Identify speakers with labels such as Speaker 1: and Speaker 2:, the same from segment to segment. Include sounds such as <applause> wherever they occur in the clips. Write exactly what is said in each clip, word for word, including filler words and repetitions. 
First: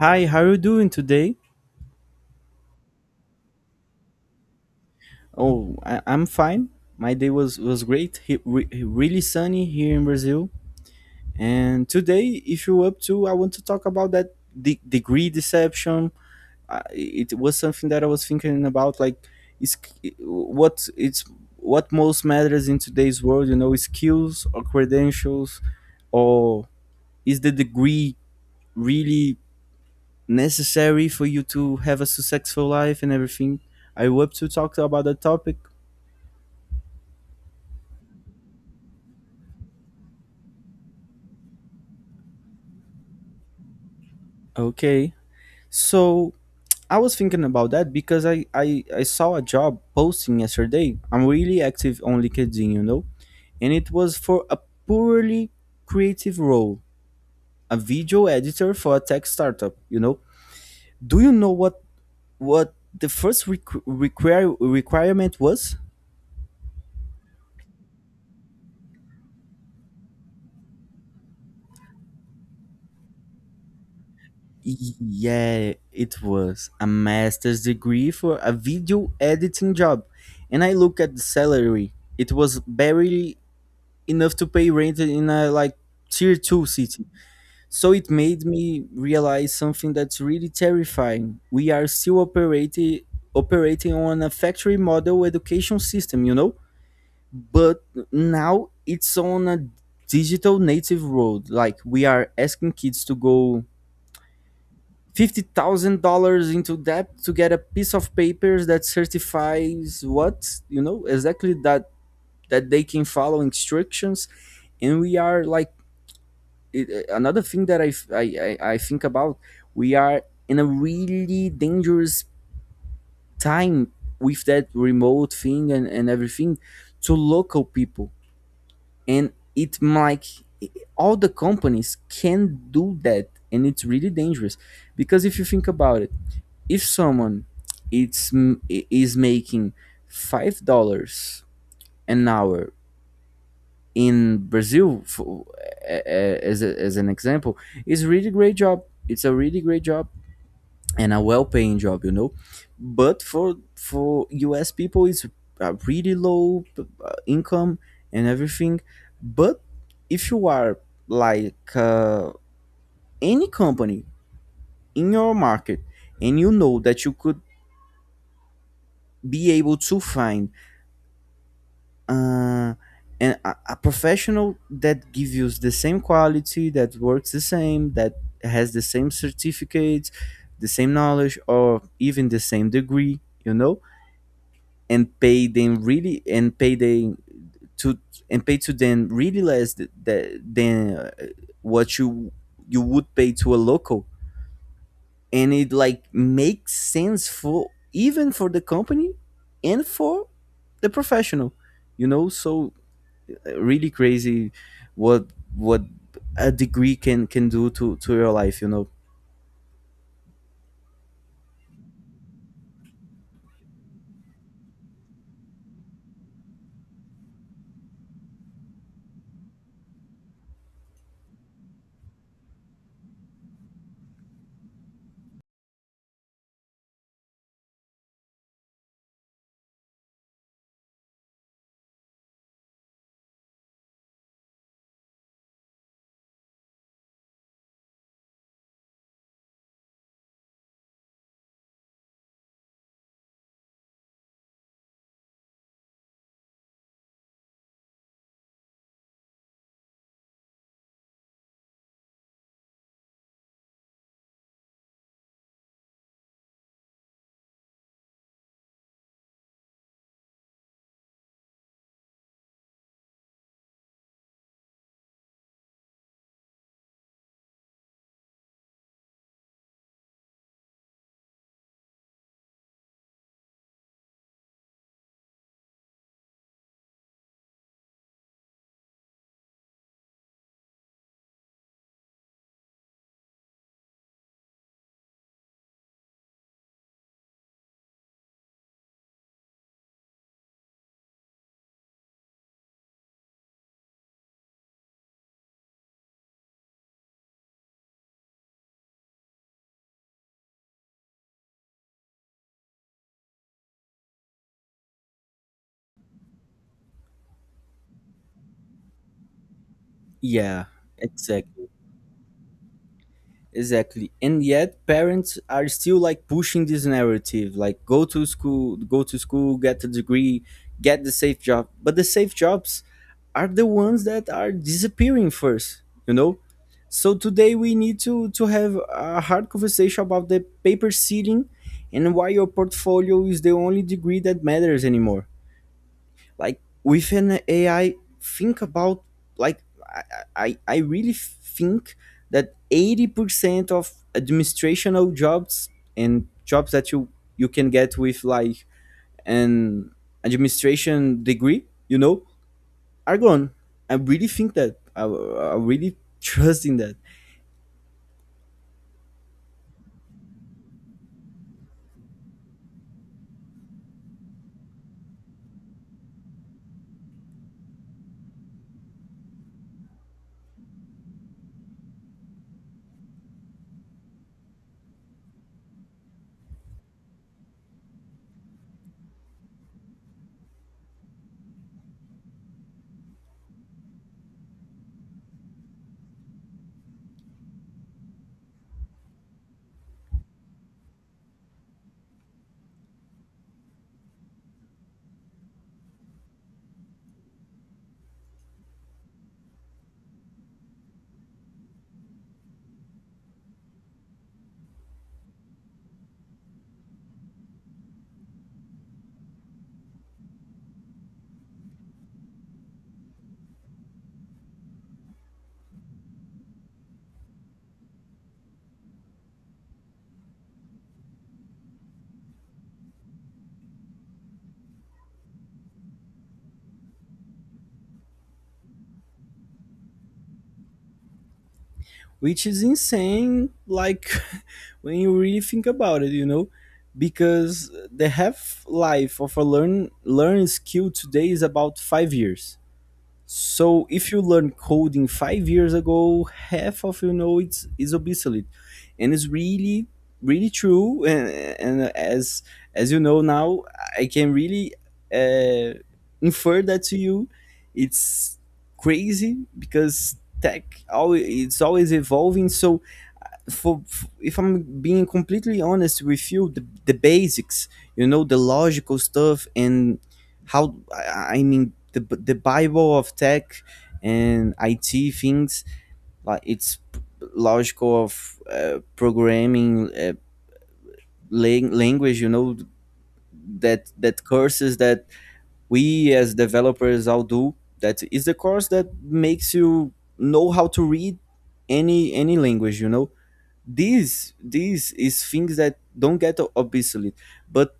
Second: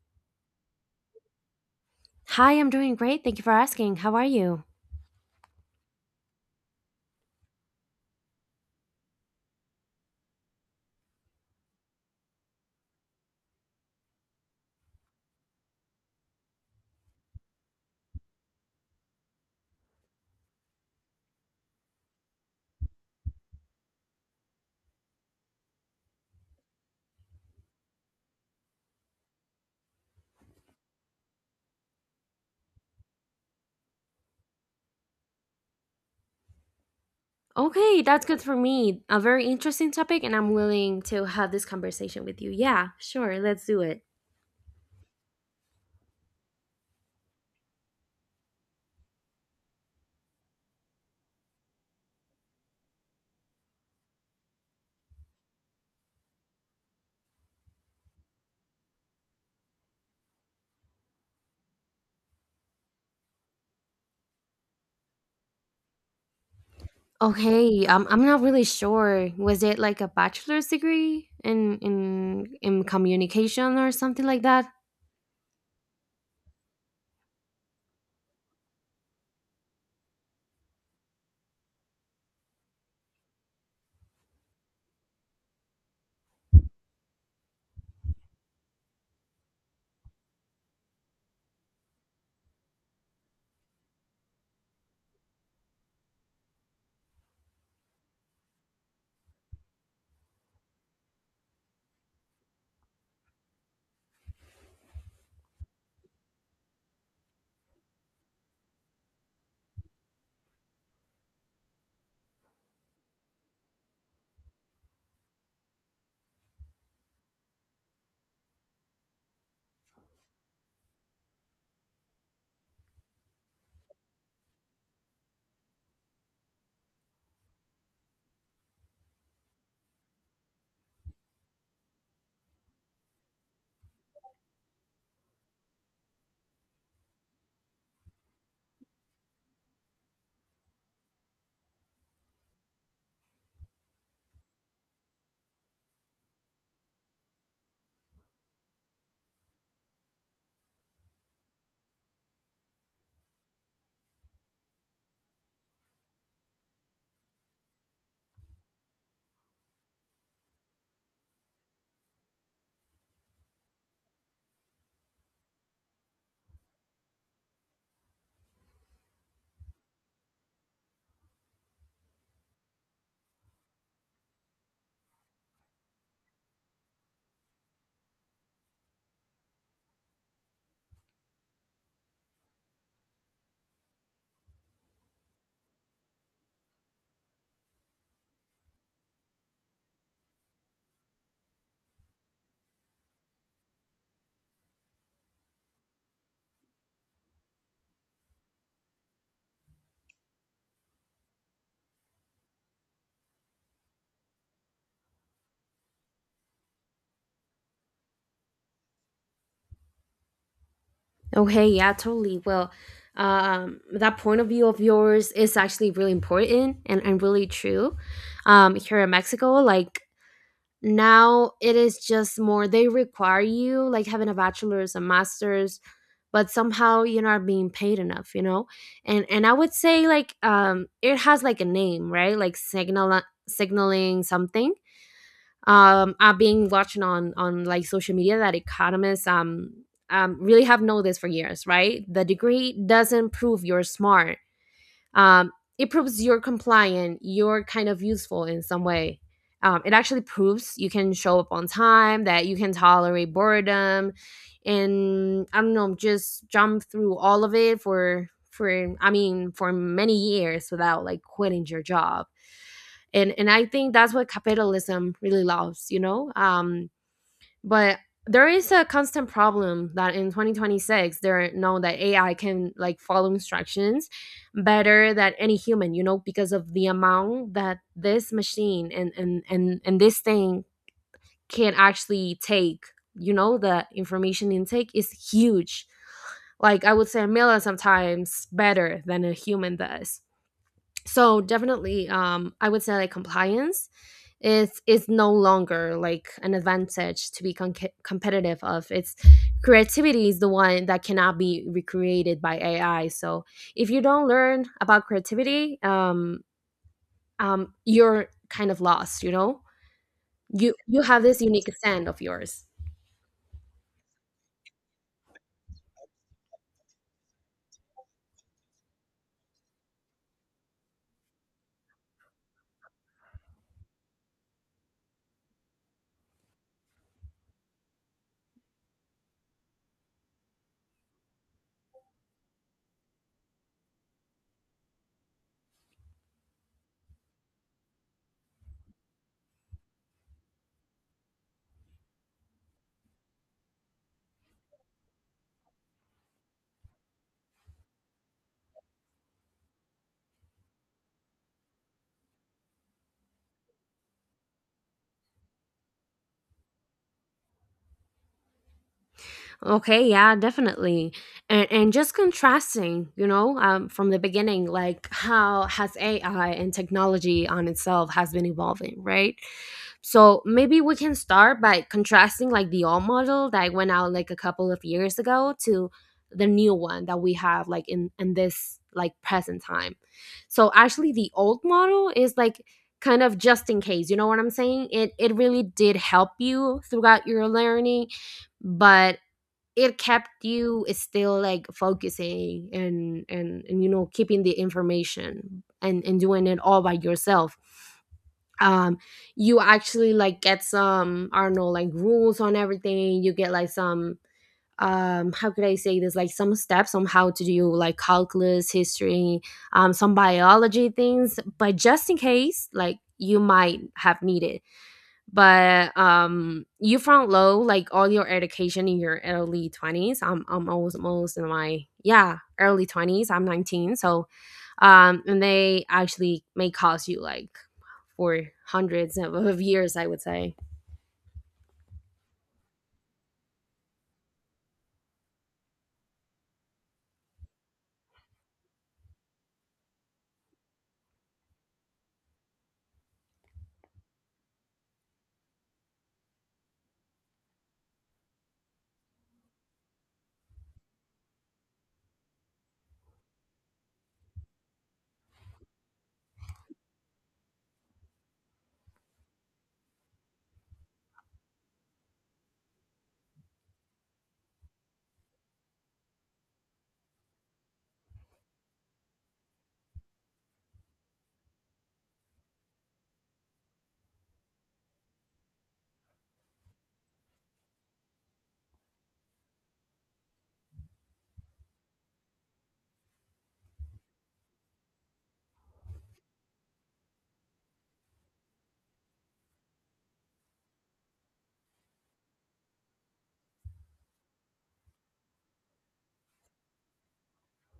Speaker 1: Hi, how are you doing today?
Speaker 2: Hi, I'm doing great. Thank you for asking. How are you?
Speaker 1: Oh, I, I'm fine. My day was was great. He, re, really sunny here in Brazil. And today, if you're up to, I want to talk about that de- degree deception. Uh, it was something that I was thinking about. Like, is what it's what most matters in today's world. You know, skills or credentials, or is the degree really necessary for you to have a successful life and everything. Are you up to talk about that topic?
Speaker 2: Okay, that's good for me. A very interesting topic, and I'm willing to have this conversation with you. Yeah, sure. Let's do it.
Speaker 1: Okay. So I was thinking about that because I, I, I saw a job posting yesterday. I'm really active on LinkedIn, you know? And it was for a purely creative role, a video editor for a tech startup, you know? Do you know what what the first requ- require requirement was?
Speaker 2: Okay, um, I'm not really sure. Was it like a bachelor's degree in in in communication or something like that?
Speaker 1: Yeah, it was a master's degree for a video editing job. And I look at the salary. It was barely enough to pay rent in a like tier two city. So it made me realize something that's really terrifying. We are still operating operating on a factory model education system, you know? But now it's on a digital native road. Like we are asking kids to go fifty thousand dollars into debt to get a piece of papers that certifies what, you know, exactly that that they can follow instructions, and we are like it, another thing that I, f- I- I- I think about. We are in a really dangerous time with that remote thing and, and everything to local people, and it like all the companies can do that, and it's really dangerous because if you think about, if someone it's is making five dollars an hour in Brazil, for, as a, as an example, is really great job. It's a really great job and a well-paying job, you know. But for for U S people, it's a really low uh, income and everything. But if you are like uh, any company in your market, and you know that you could be able to find uh, and a, a professional that gives you the same quality, that works the same, that has the same certificates, the same knowledge, or even the same degree, you know, and pay them really and pay them to and pay to them really less th- th- than uh, what you you would pay to a local, and it like makes sense, for even for the company and for the professional, you know. So really crazy what what a degree can can do to to your life, you know.
Speaker 2: Okay, yeah, totally. Well, um, that point of view of yours is actually really important and, and really true. Um, here in Mexico, like now it is just more they require you like having a bachelor's, a master's, but somehow you're not being paid enough, you know? And and I would say like um it has like a name, right? Like signal signaling something. Um I've been watching on on like social media that economists um um really have known this for years, right? The degree doesn't prove you're smart, um, it proves you're compliant, you're kind of useful in some way. Um, it actually proves you can show up on time, that you can tolerate boredom, and I don't know, just jump through all of it for for I mean for many years without like quitting your job. And and I think that's what capitalism really loves, you know? Um but there is a constant problem that in twenty twenty-six, there know that AI can like follow instructions better than any human, you know, because of the amount that this machine and and and, and this thing can actually take. You know, the information intake is huge. Like I would say a million sometimes better than a human does. So definitely, um I would say like compliance is is no longer like an advantage to be con- competitive of. It's creativity is the one that cannot be recreated by AI. So if you don't learn about creativity, um um you're kind of lost, you know.
Speaker 1: Yeah,
Speaker 2: you you have this
Speaker 1: exactly.
Speaker 2: unique stand of yours.
Speaker 1: Exactly, and yet parents are still like pushing this narrative like go to school, go to school, get a degree, get the safe job. But the safe jobs are the ones that are disappearing first, you know. So today we need to to have a hard conversation about the paper ceiling and why your portfolio is the only degree that matters anymore. Like with an AI, think about, like, i i, I really think that eighty percent of administrational jobs and jobs that you you can get with like an administration degree, you know, are gone. I really think that i, I really <laughs> trust in that.
Speaker 2: Okay, yeah, definitely. And, and Just contrasting, you know, um, from the beginning, like how has A I and technology on itself has been evolving, right? So maybe we can start by contrasting like the old model that went out like a couple of years ago to the new one that we have like in, in this like present time. So actually the old model is like kind of just in case, you know what I'm saying? It it really did help you throughout your learning, but it kept you still like focusing and and and you know keeping the information and and doing it all by yourself. um you actually like get some, I don't know, like rules on everything. You get like some, um how could I say this, like some steps on how to do like calculus, history, um some biology things, but just in case like you might have needed. But um you front low like all your education in your early twenties. I'm i'm almost almost in my, yeah, early twenties. I'm nineteen. So um and they actually may cost you like for hundreds of, of years, I would say.
Speaker 1: Which is insane, like <laughs> when you really think about it, you know, because the half life of a learn learn skill today is about five years. So if you learn coding five years ago, half of, you know, it's is obsolete, and it's really really true. <laughs> And, and as as you know now, I can really uh, infer that to you. It's crazy because tech always it's always evolving. So for, f if I'm being completely honest with you, the, the basics, you know, the logical stuff, and how I I mean the the Bible of tech and I T things, like it's p- logical of uh, programming uh, lang- language, you know, that that courses that we as developers all do. That is the course that makes you know how to read any any language, you know. This this is things that don't get obsolete. But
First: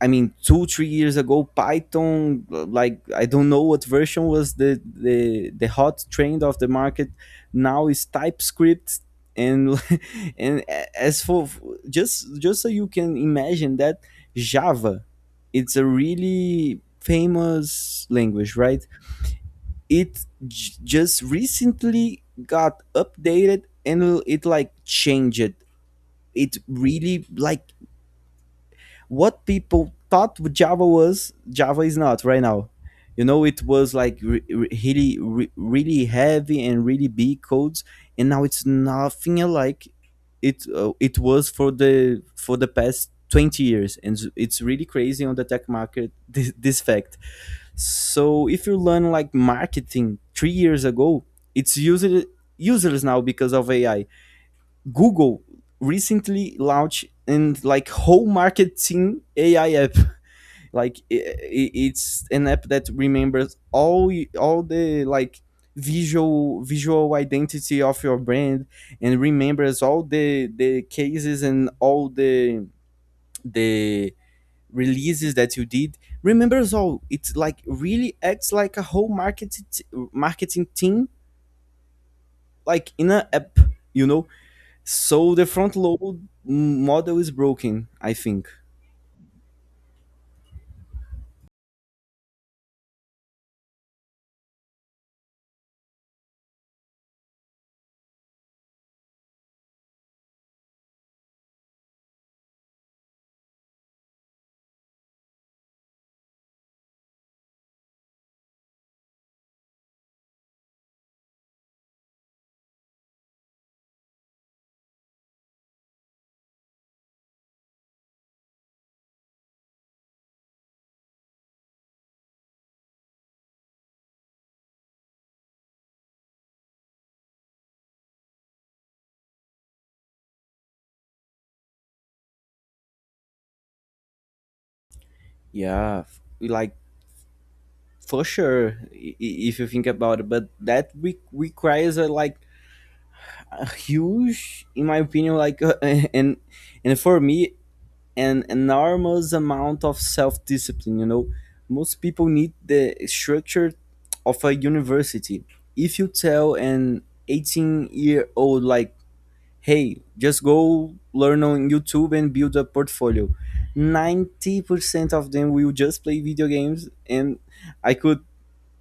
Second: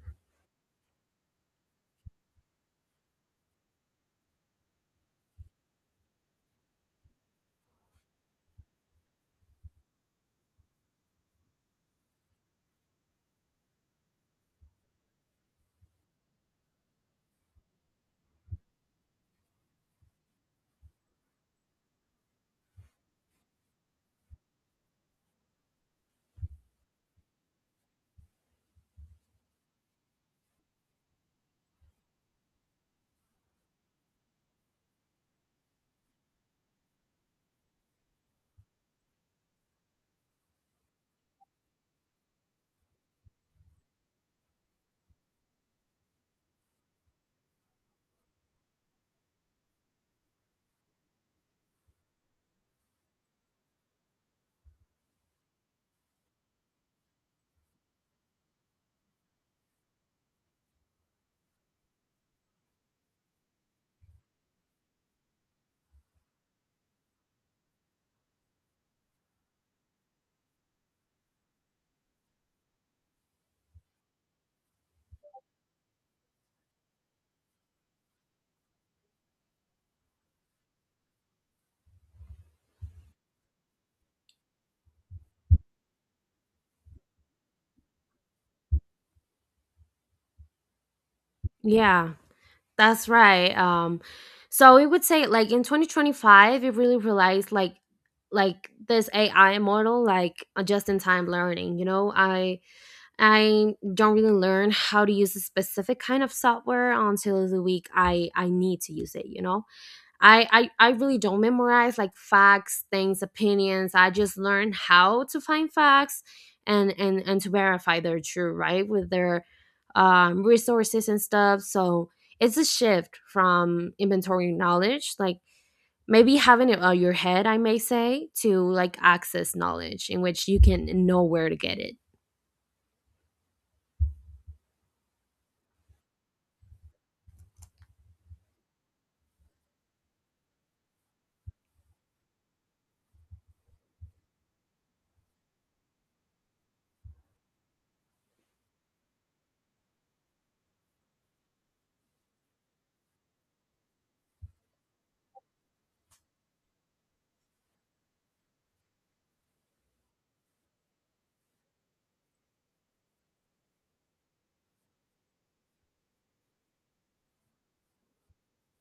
Speaker 1: I mean, two three years ago, Python, like I don't know what version, was the the the hot trend of the market. Now is TypeScript, and <laughs> and as for, just just so you can imagine that Java, it's a really famous language, right? It j- just recently got updated and it like changed. It really like, what people thought Java was, Java is not right now. You know, it was like re- re- really, re- really heavy and really big codes, and now it's nothing like it uh, it was for the for the past twenty years, and s- it's really crazy on the tech market <laughs> this, this fact. So if you learn like marketing three years ago, it's user useless now because of A I. Google recently launched and like whole marketing A I app. Like I It's an app that remembers all all the like visual visual identity of your brand, and remembers all the the cases and all the the releases that you did, remembers all. It's like really acts like a whole marketing marketing team, like in an app, you know. So the front load model is broken, I think.
Speaker 2: Yeah, that's right. Um so we would say like in twenty twenty-five it really realized like like this AI model like a just-in-time learning, you know. i I don't really learn how to use a specific kind of software until the week I I need to use it, you know? I I, I really don't memorize like facts, things, opinions. I just learn how to find facts and and and to verify they're true, right? With their um resources and stuff. So it's a shift from inventory knowledge, like maybe having it on your head, I may say, to like access knowledge in which you can know where to get it.
Speaker 1: Yeah, f- like for sure, i- i- if you think about it. But that re- requires a like a huge, in my opinion, like uh, <laughs> and and for me, an enormous amount of self discipline. You know, most people need the structure of a university. If you tell an eighteen year old, like, hey, just go learn on YouTube and build a portfolio. ninety percent of them will just play video games, and I could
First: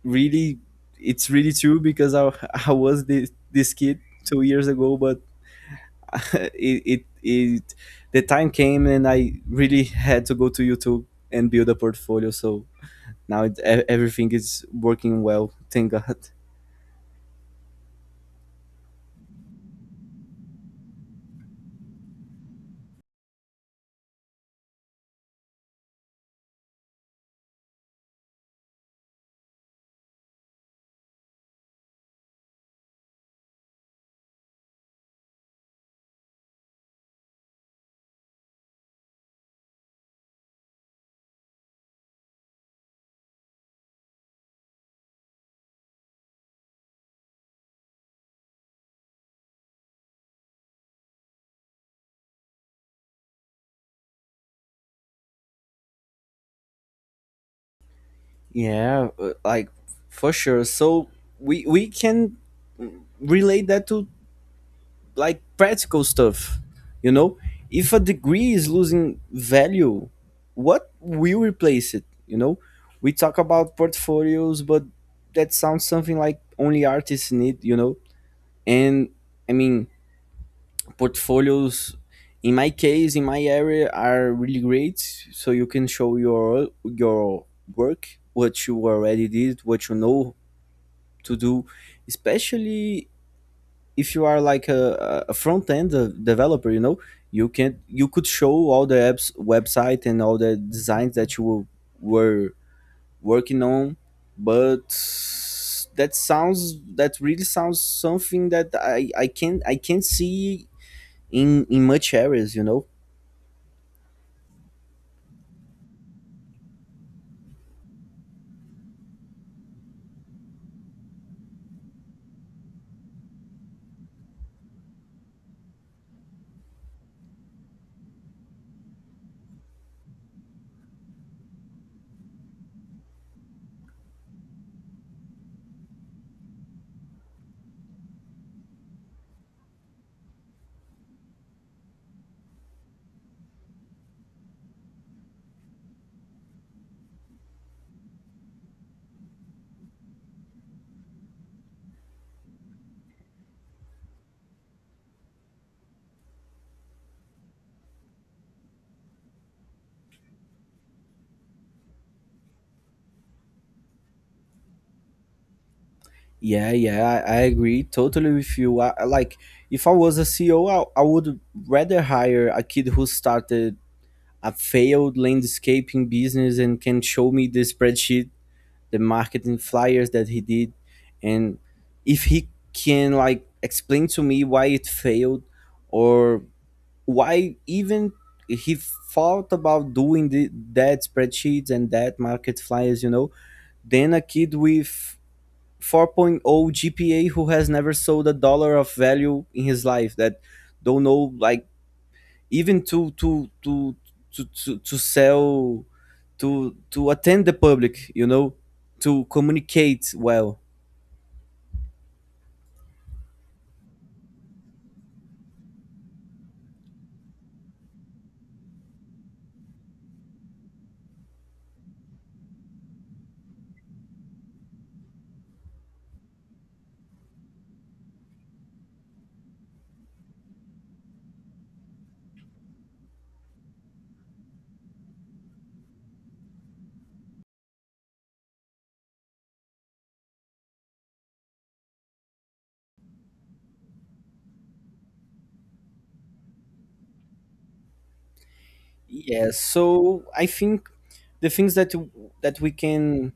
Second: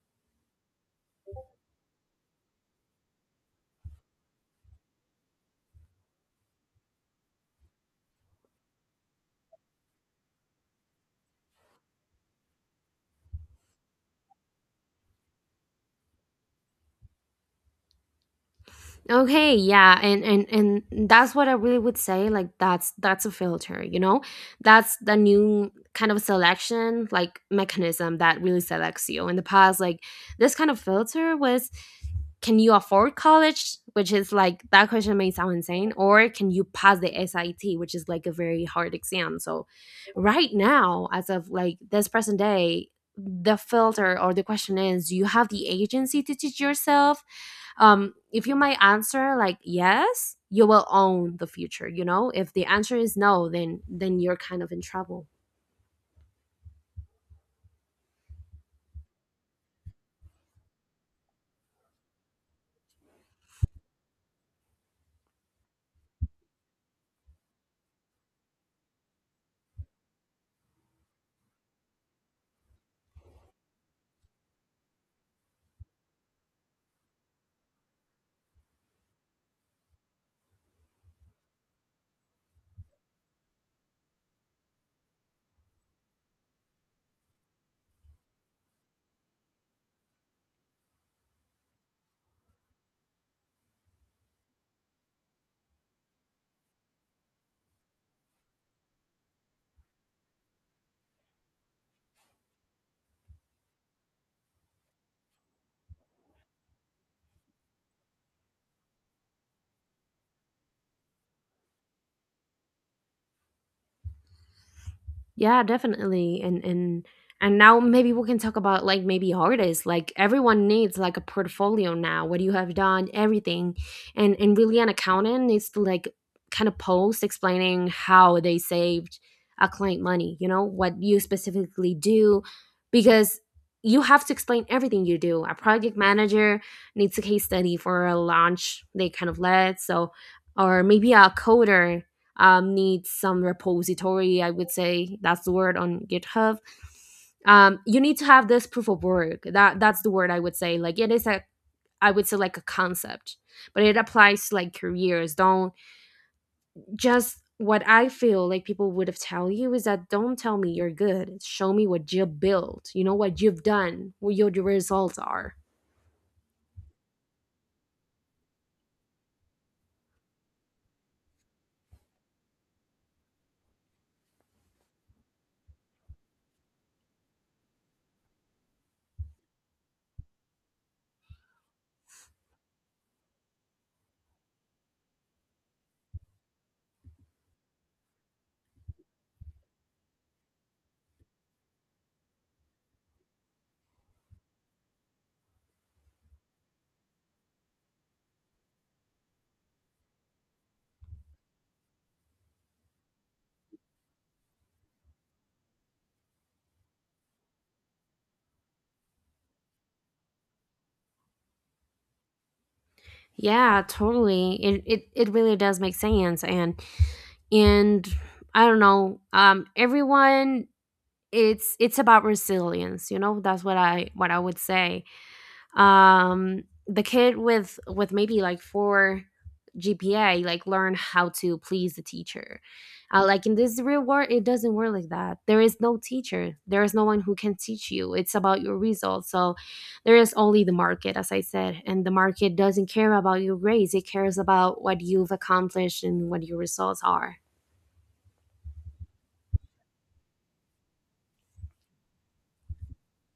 Speaker 1: really it's really true, because I, <laughs> I was this, this kid two years ago, but <laughs> it, it it the time came and I really had to go to YouTube and build a portfolio. So now it, e- everything is working well, thank god.
Speaker 2: Okay, yeah, and and and that's what I really would say. Like that's that's a filter, you know, that's the new kind of selection like mechanism that really selects you. In the past, like this kind of filter was, can you afford college? Which is like that question may sound insane. Or can you pass the S I T, which is like a very hard exam. So right now, as of like this present day, the filter or the question is, do you have the agency to teach yourself? Um if you might answer like yes, you will own the future, you know. If the answer is no, then then you're kind of in trouble.
Speaker 1: Yeah, uh, like for sure. So we we can relate that to like practical stuff. You know, if a degree is losing value, what will replace it? You know, we talk about portfolios, but that sounds something like only artists need. You know, and I mean portfolios. In my case, in my area, are really great. So you can show your your work, what you already did, what you know to do, especially if you are like a, a front end developer. You know, you can you could show all the apps website and all the designs that you were were working on. But that sounds, that really sounds something that I I can I can not see in in much areas. You know.
Speaker 2: Yeah, definitely. And and and now maybe we can talk about like maybe artists. Like everyone needs like a portfolio now, what you have done, everything. And and Really an accountant needs to like kind of post explaining how they saved a client money, you know, what you specifically do, because you have to explain everything you do. A project manager needs a case study for a launch they kind of led. So or maybe a coder, um, needs some repository. I would say that's the word, on GitHub. Um, you need to have this proof of work. That that's the word I would say. Like it is a, I would say like a concept, but it applies to like careers. Don't, just what I feel like people would have tell you is that don't tell me you're good. Show me what you built. You know what you've done. What your results are.
Speaker 1: Yeah, yeah, I, I agree totally with you. I, I like, if I was a C E O, I I would rather hire a kid who started a failed landscaping business and can show me the spreadsheet, the marketing flyers that he did, and if he can like explain to me why it failed, or why even he thought about doing the, that spreadsheets and that market flyers, you know, then a kid with 4.0 point oh G P A who has never sold a dollar of value in his life, that don't know like even to to to to to, to sell, to to attend the public, you know, to communicate well.
Speaker 2: Yeah, totally. It, it it really does make sense. and and I don't know. Um everyone, it's it's about resilience, you know. That's what i what I would say. Um the kid with with maybe like four GPA, like learn how to please the teacher. Uh, like in this real world it doesn't work like that. There is no teacher, there is no one who can teach you. It's about your results. So there is only the market, as I said, and the market doesn't care about your grades. It cares about what you've accomplished and what your results are.
Speaker 1: Yes, so I think the things that that we can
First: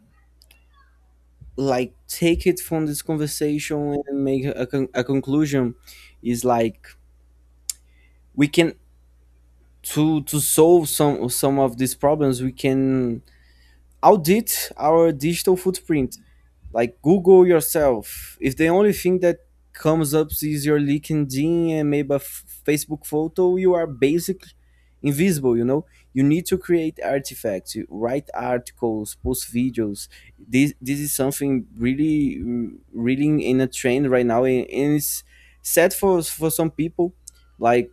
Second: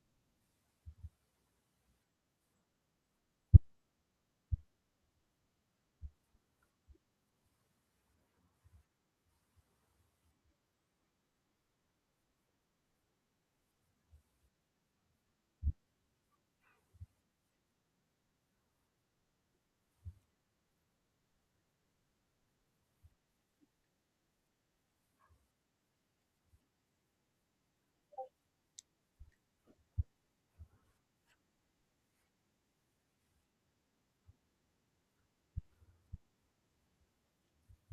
Speaker 1: like take it from this conversation and make a, con- a conclusion is like, we can, to to solve some some of these problems, we can audit our digital footprint. Like Google yourself. If the only thing that comes up is your LinkedIn and maybe a f- Facebook photo, you are basically invisible. You know, you need to create artifacts, you write articles, post videos. This this is something really, really in a trend right now, and, and it's sad for for some people. Like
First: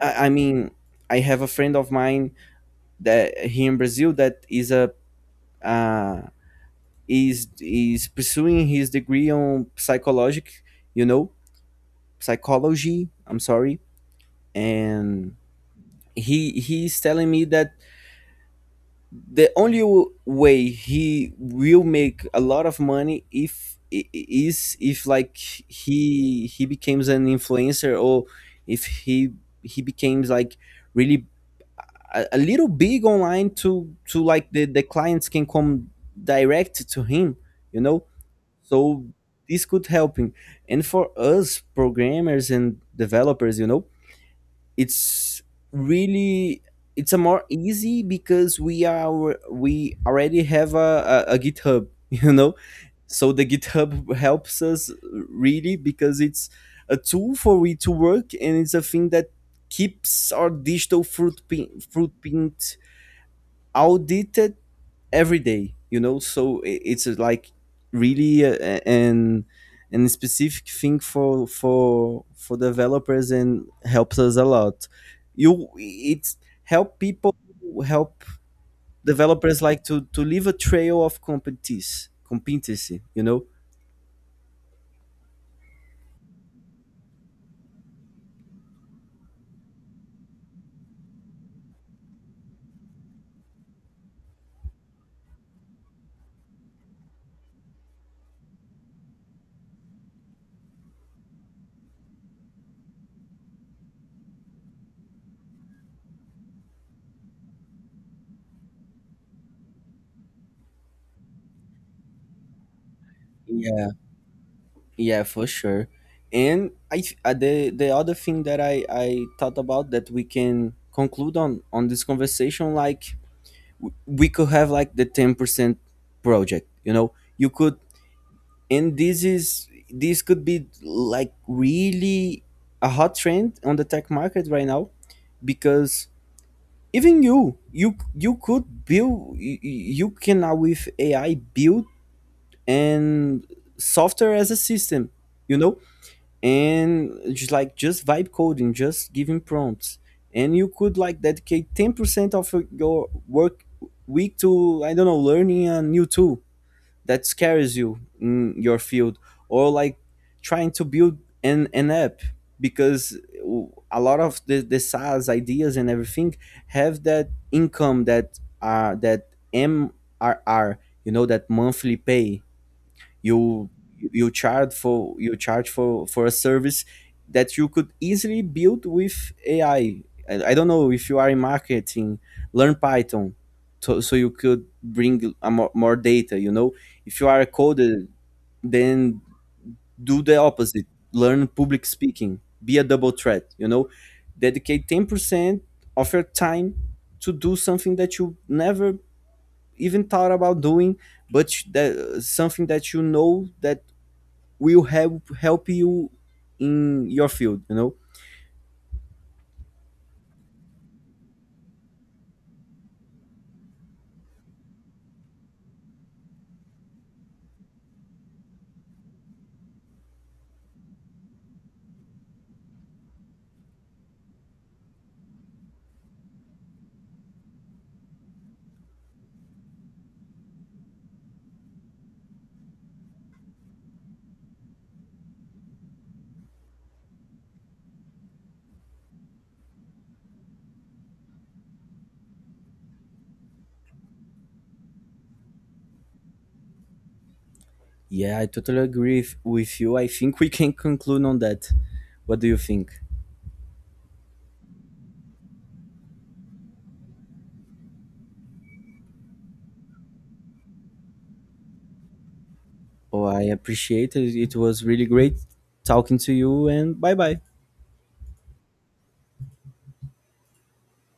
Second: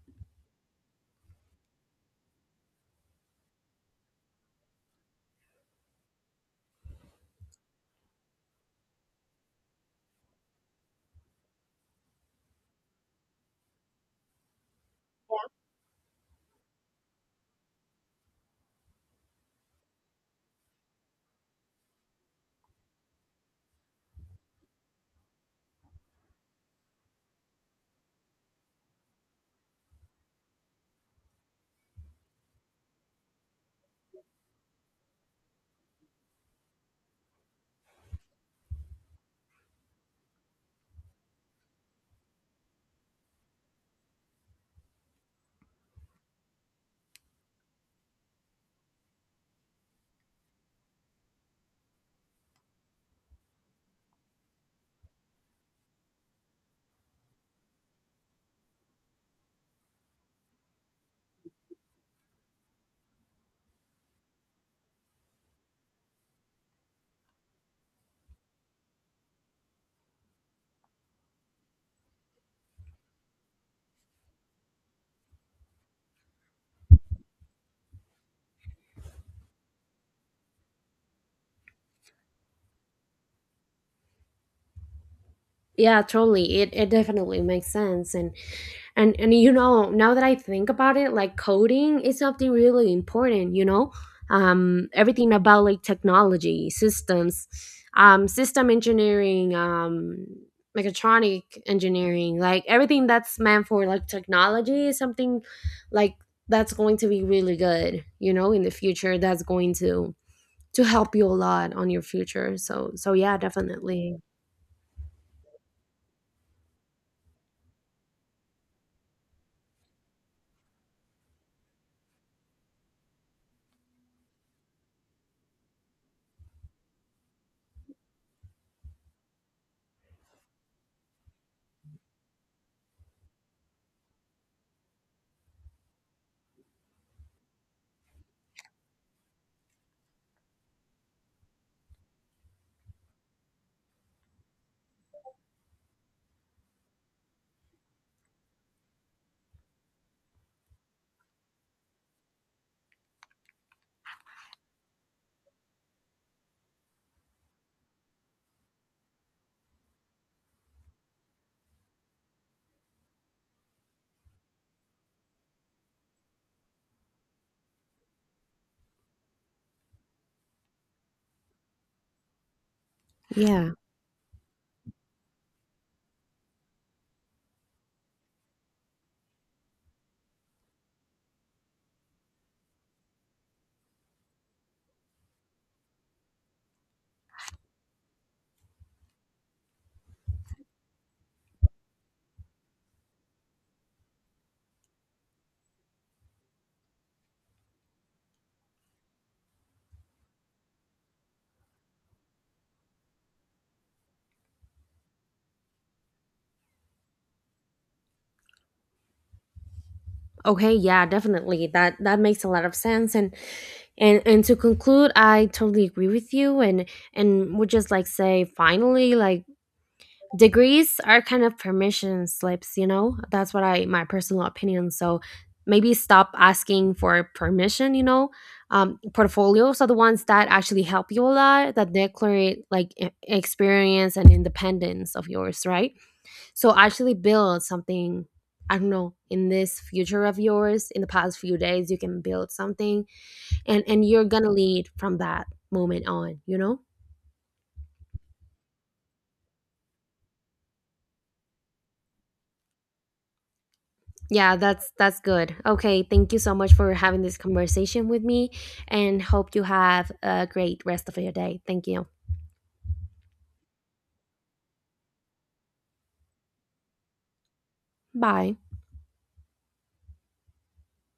Speaker 1: I, I mean, I have a friend of mine that here in Brazil that is a uh, is is pursuing his degree on psychologic, you know, psychology. I'm sorry. And he he's telling me that the only w- way he will make a lot of money if I- I- is if like he he becomes an influencer, or if he he becomes like really a, a little big online, to to like the the clients can come direct to him, you know. So this could help him. And for us programmers and developers, you know, it's really, it's a more easy, because we are we already have a, a, a github <laughs> you know. So the github helps us really, because it's a tool for we to work, and it's a thing that keeps our digital footprint footprint audited every day, you know. So i- it's uh, like really uh, a- an an specific thing for for for developers, and helps us a lot. You, it's help people, help developers, like to to leave a trail of competence competency, you know.
Speaker 2: Yeah, totally. It, it definitely makes sense. And and and you know, now that I think about it, like coding is something really important, you know. Um everything about like technology systems, um system engineering, um mechatronic engineering, like everything that's meant for like technology is something like that's going to be really good, you know, in the future. That's going to to help you a lot on your future. So so yeah,
Speaker 1: Yeah,
Speaker 2: definitely.
Speaker 1: yeah, for sure. And i th- uh, the the other thing that i I thought about that we can conclude on on this conversation, like we could have like the ten percent project, you know. You could, and this is this could be like really a hot trend on the tech market right now, because even you you you could build, you, you can now with AI build and software as a system, you know, and just like just vibe coding, just giving prompts, and you could like dedicate ten percent of your work week to, I don't know, learning a new tool that scares you in your field, or like trying to build an an app. Because a lot of the, the SaaS ideas and everything have that income, that uh that M R R, you know, that monthly pay you,
Speaker 2: Yeah.
Speaker 1: you charge for you charge for for a service, that you could easily build with AI. i, I, I don't know, if you are in marketing, learn python, so, so you could bring a more, more data, you know. If you are a coder, then do the opposite. Learn public speaking, be a double threat, you know. Dedicate ten percent of your time to do something that you never even thought about doing, but that something that you know that will help help you in your field, you know.
Speaker 2: Okay, yeah, definitely. That that makes a lot of sense. And and and to conclude, I totally agree with you. and and would just like say finally, like degrees are kind of permission slips, you know? That's what I, my personal opinion. So maybe stop asking for permission, you know? Um, portfolios are the ones that actually help you a lot, that declare like e- experience and independence of yours, right? So actually build something. I don't know, in this future of yours, in the past few days, you can build something. And and You're gonna lead from that moment on, you know?
Speaker 1: Yeah, I totally agree with with you. I think we can conclude on that. What do you think?
Speaker 2: Yeah, that's that's good. Okay, thank you so much for having this conversation with me, and hope you have a great rest of your day. Thank you.
Speaker 1: Oh, I appreciate it. It was really great talking to you. And bye bye.
Speaker 2: Bye.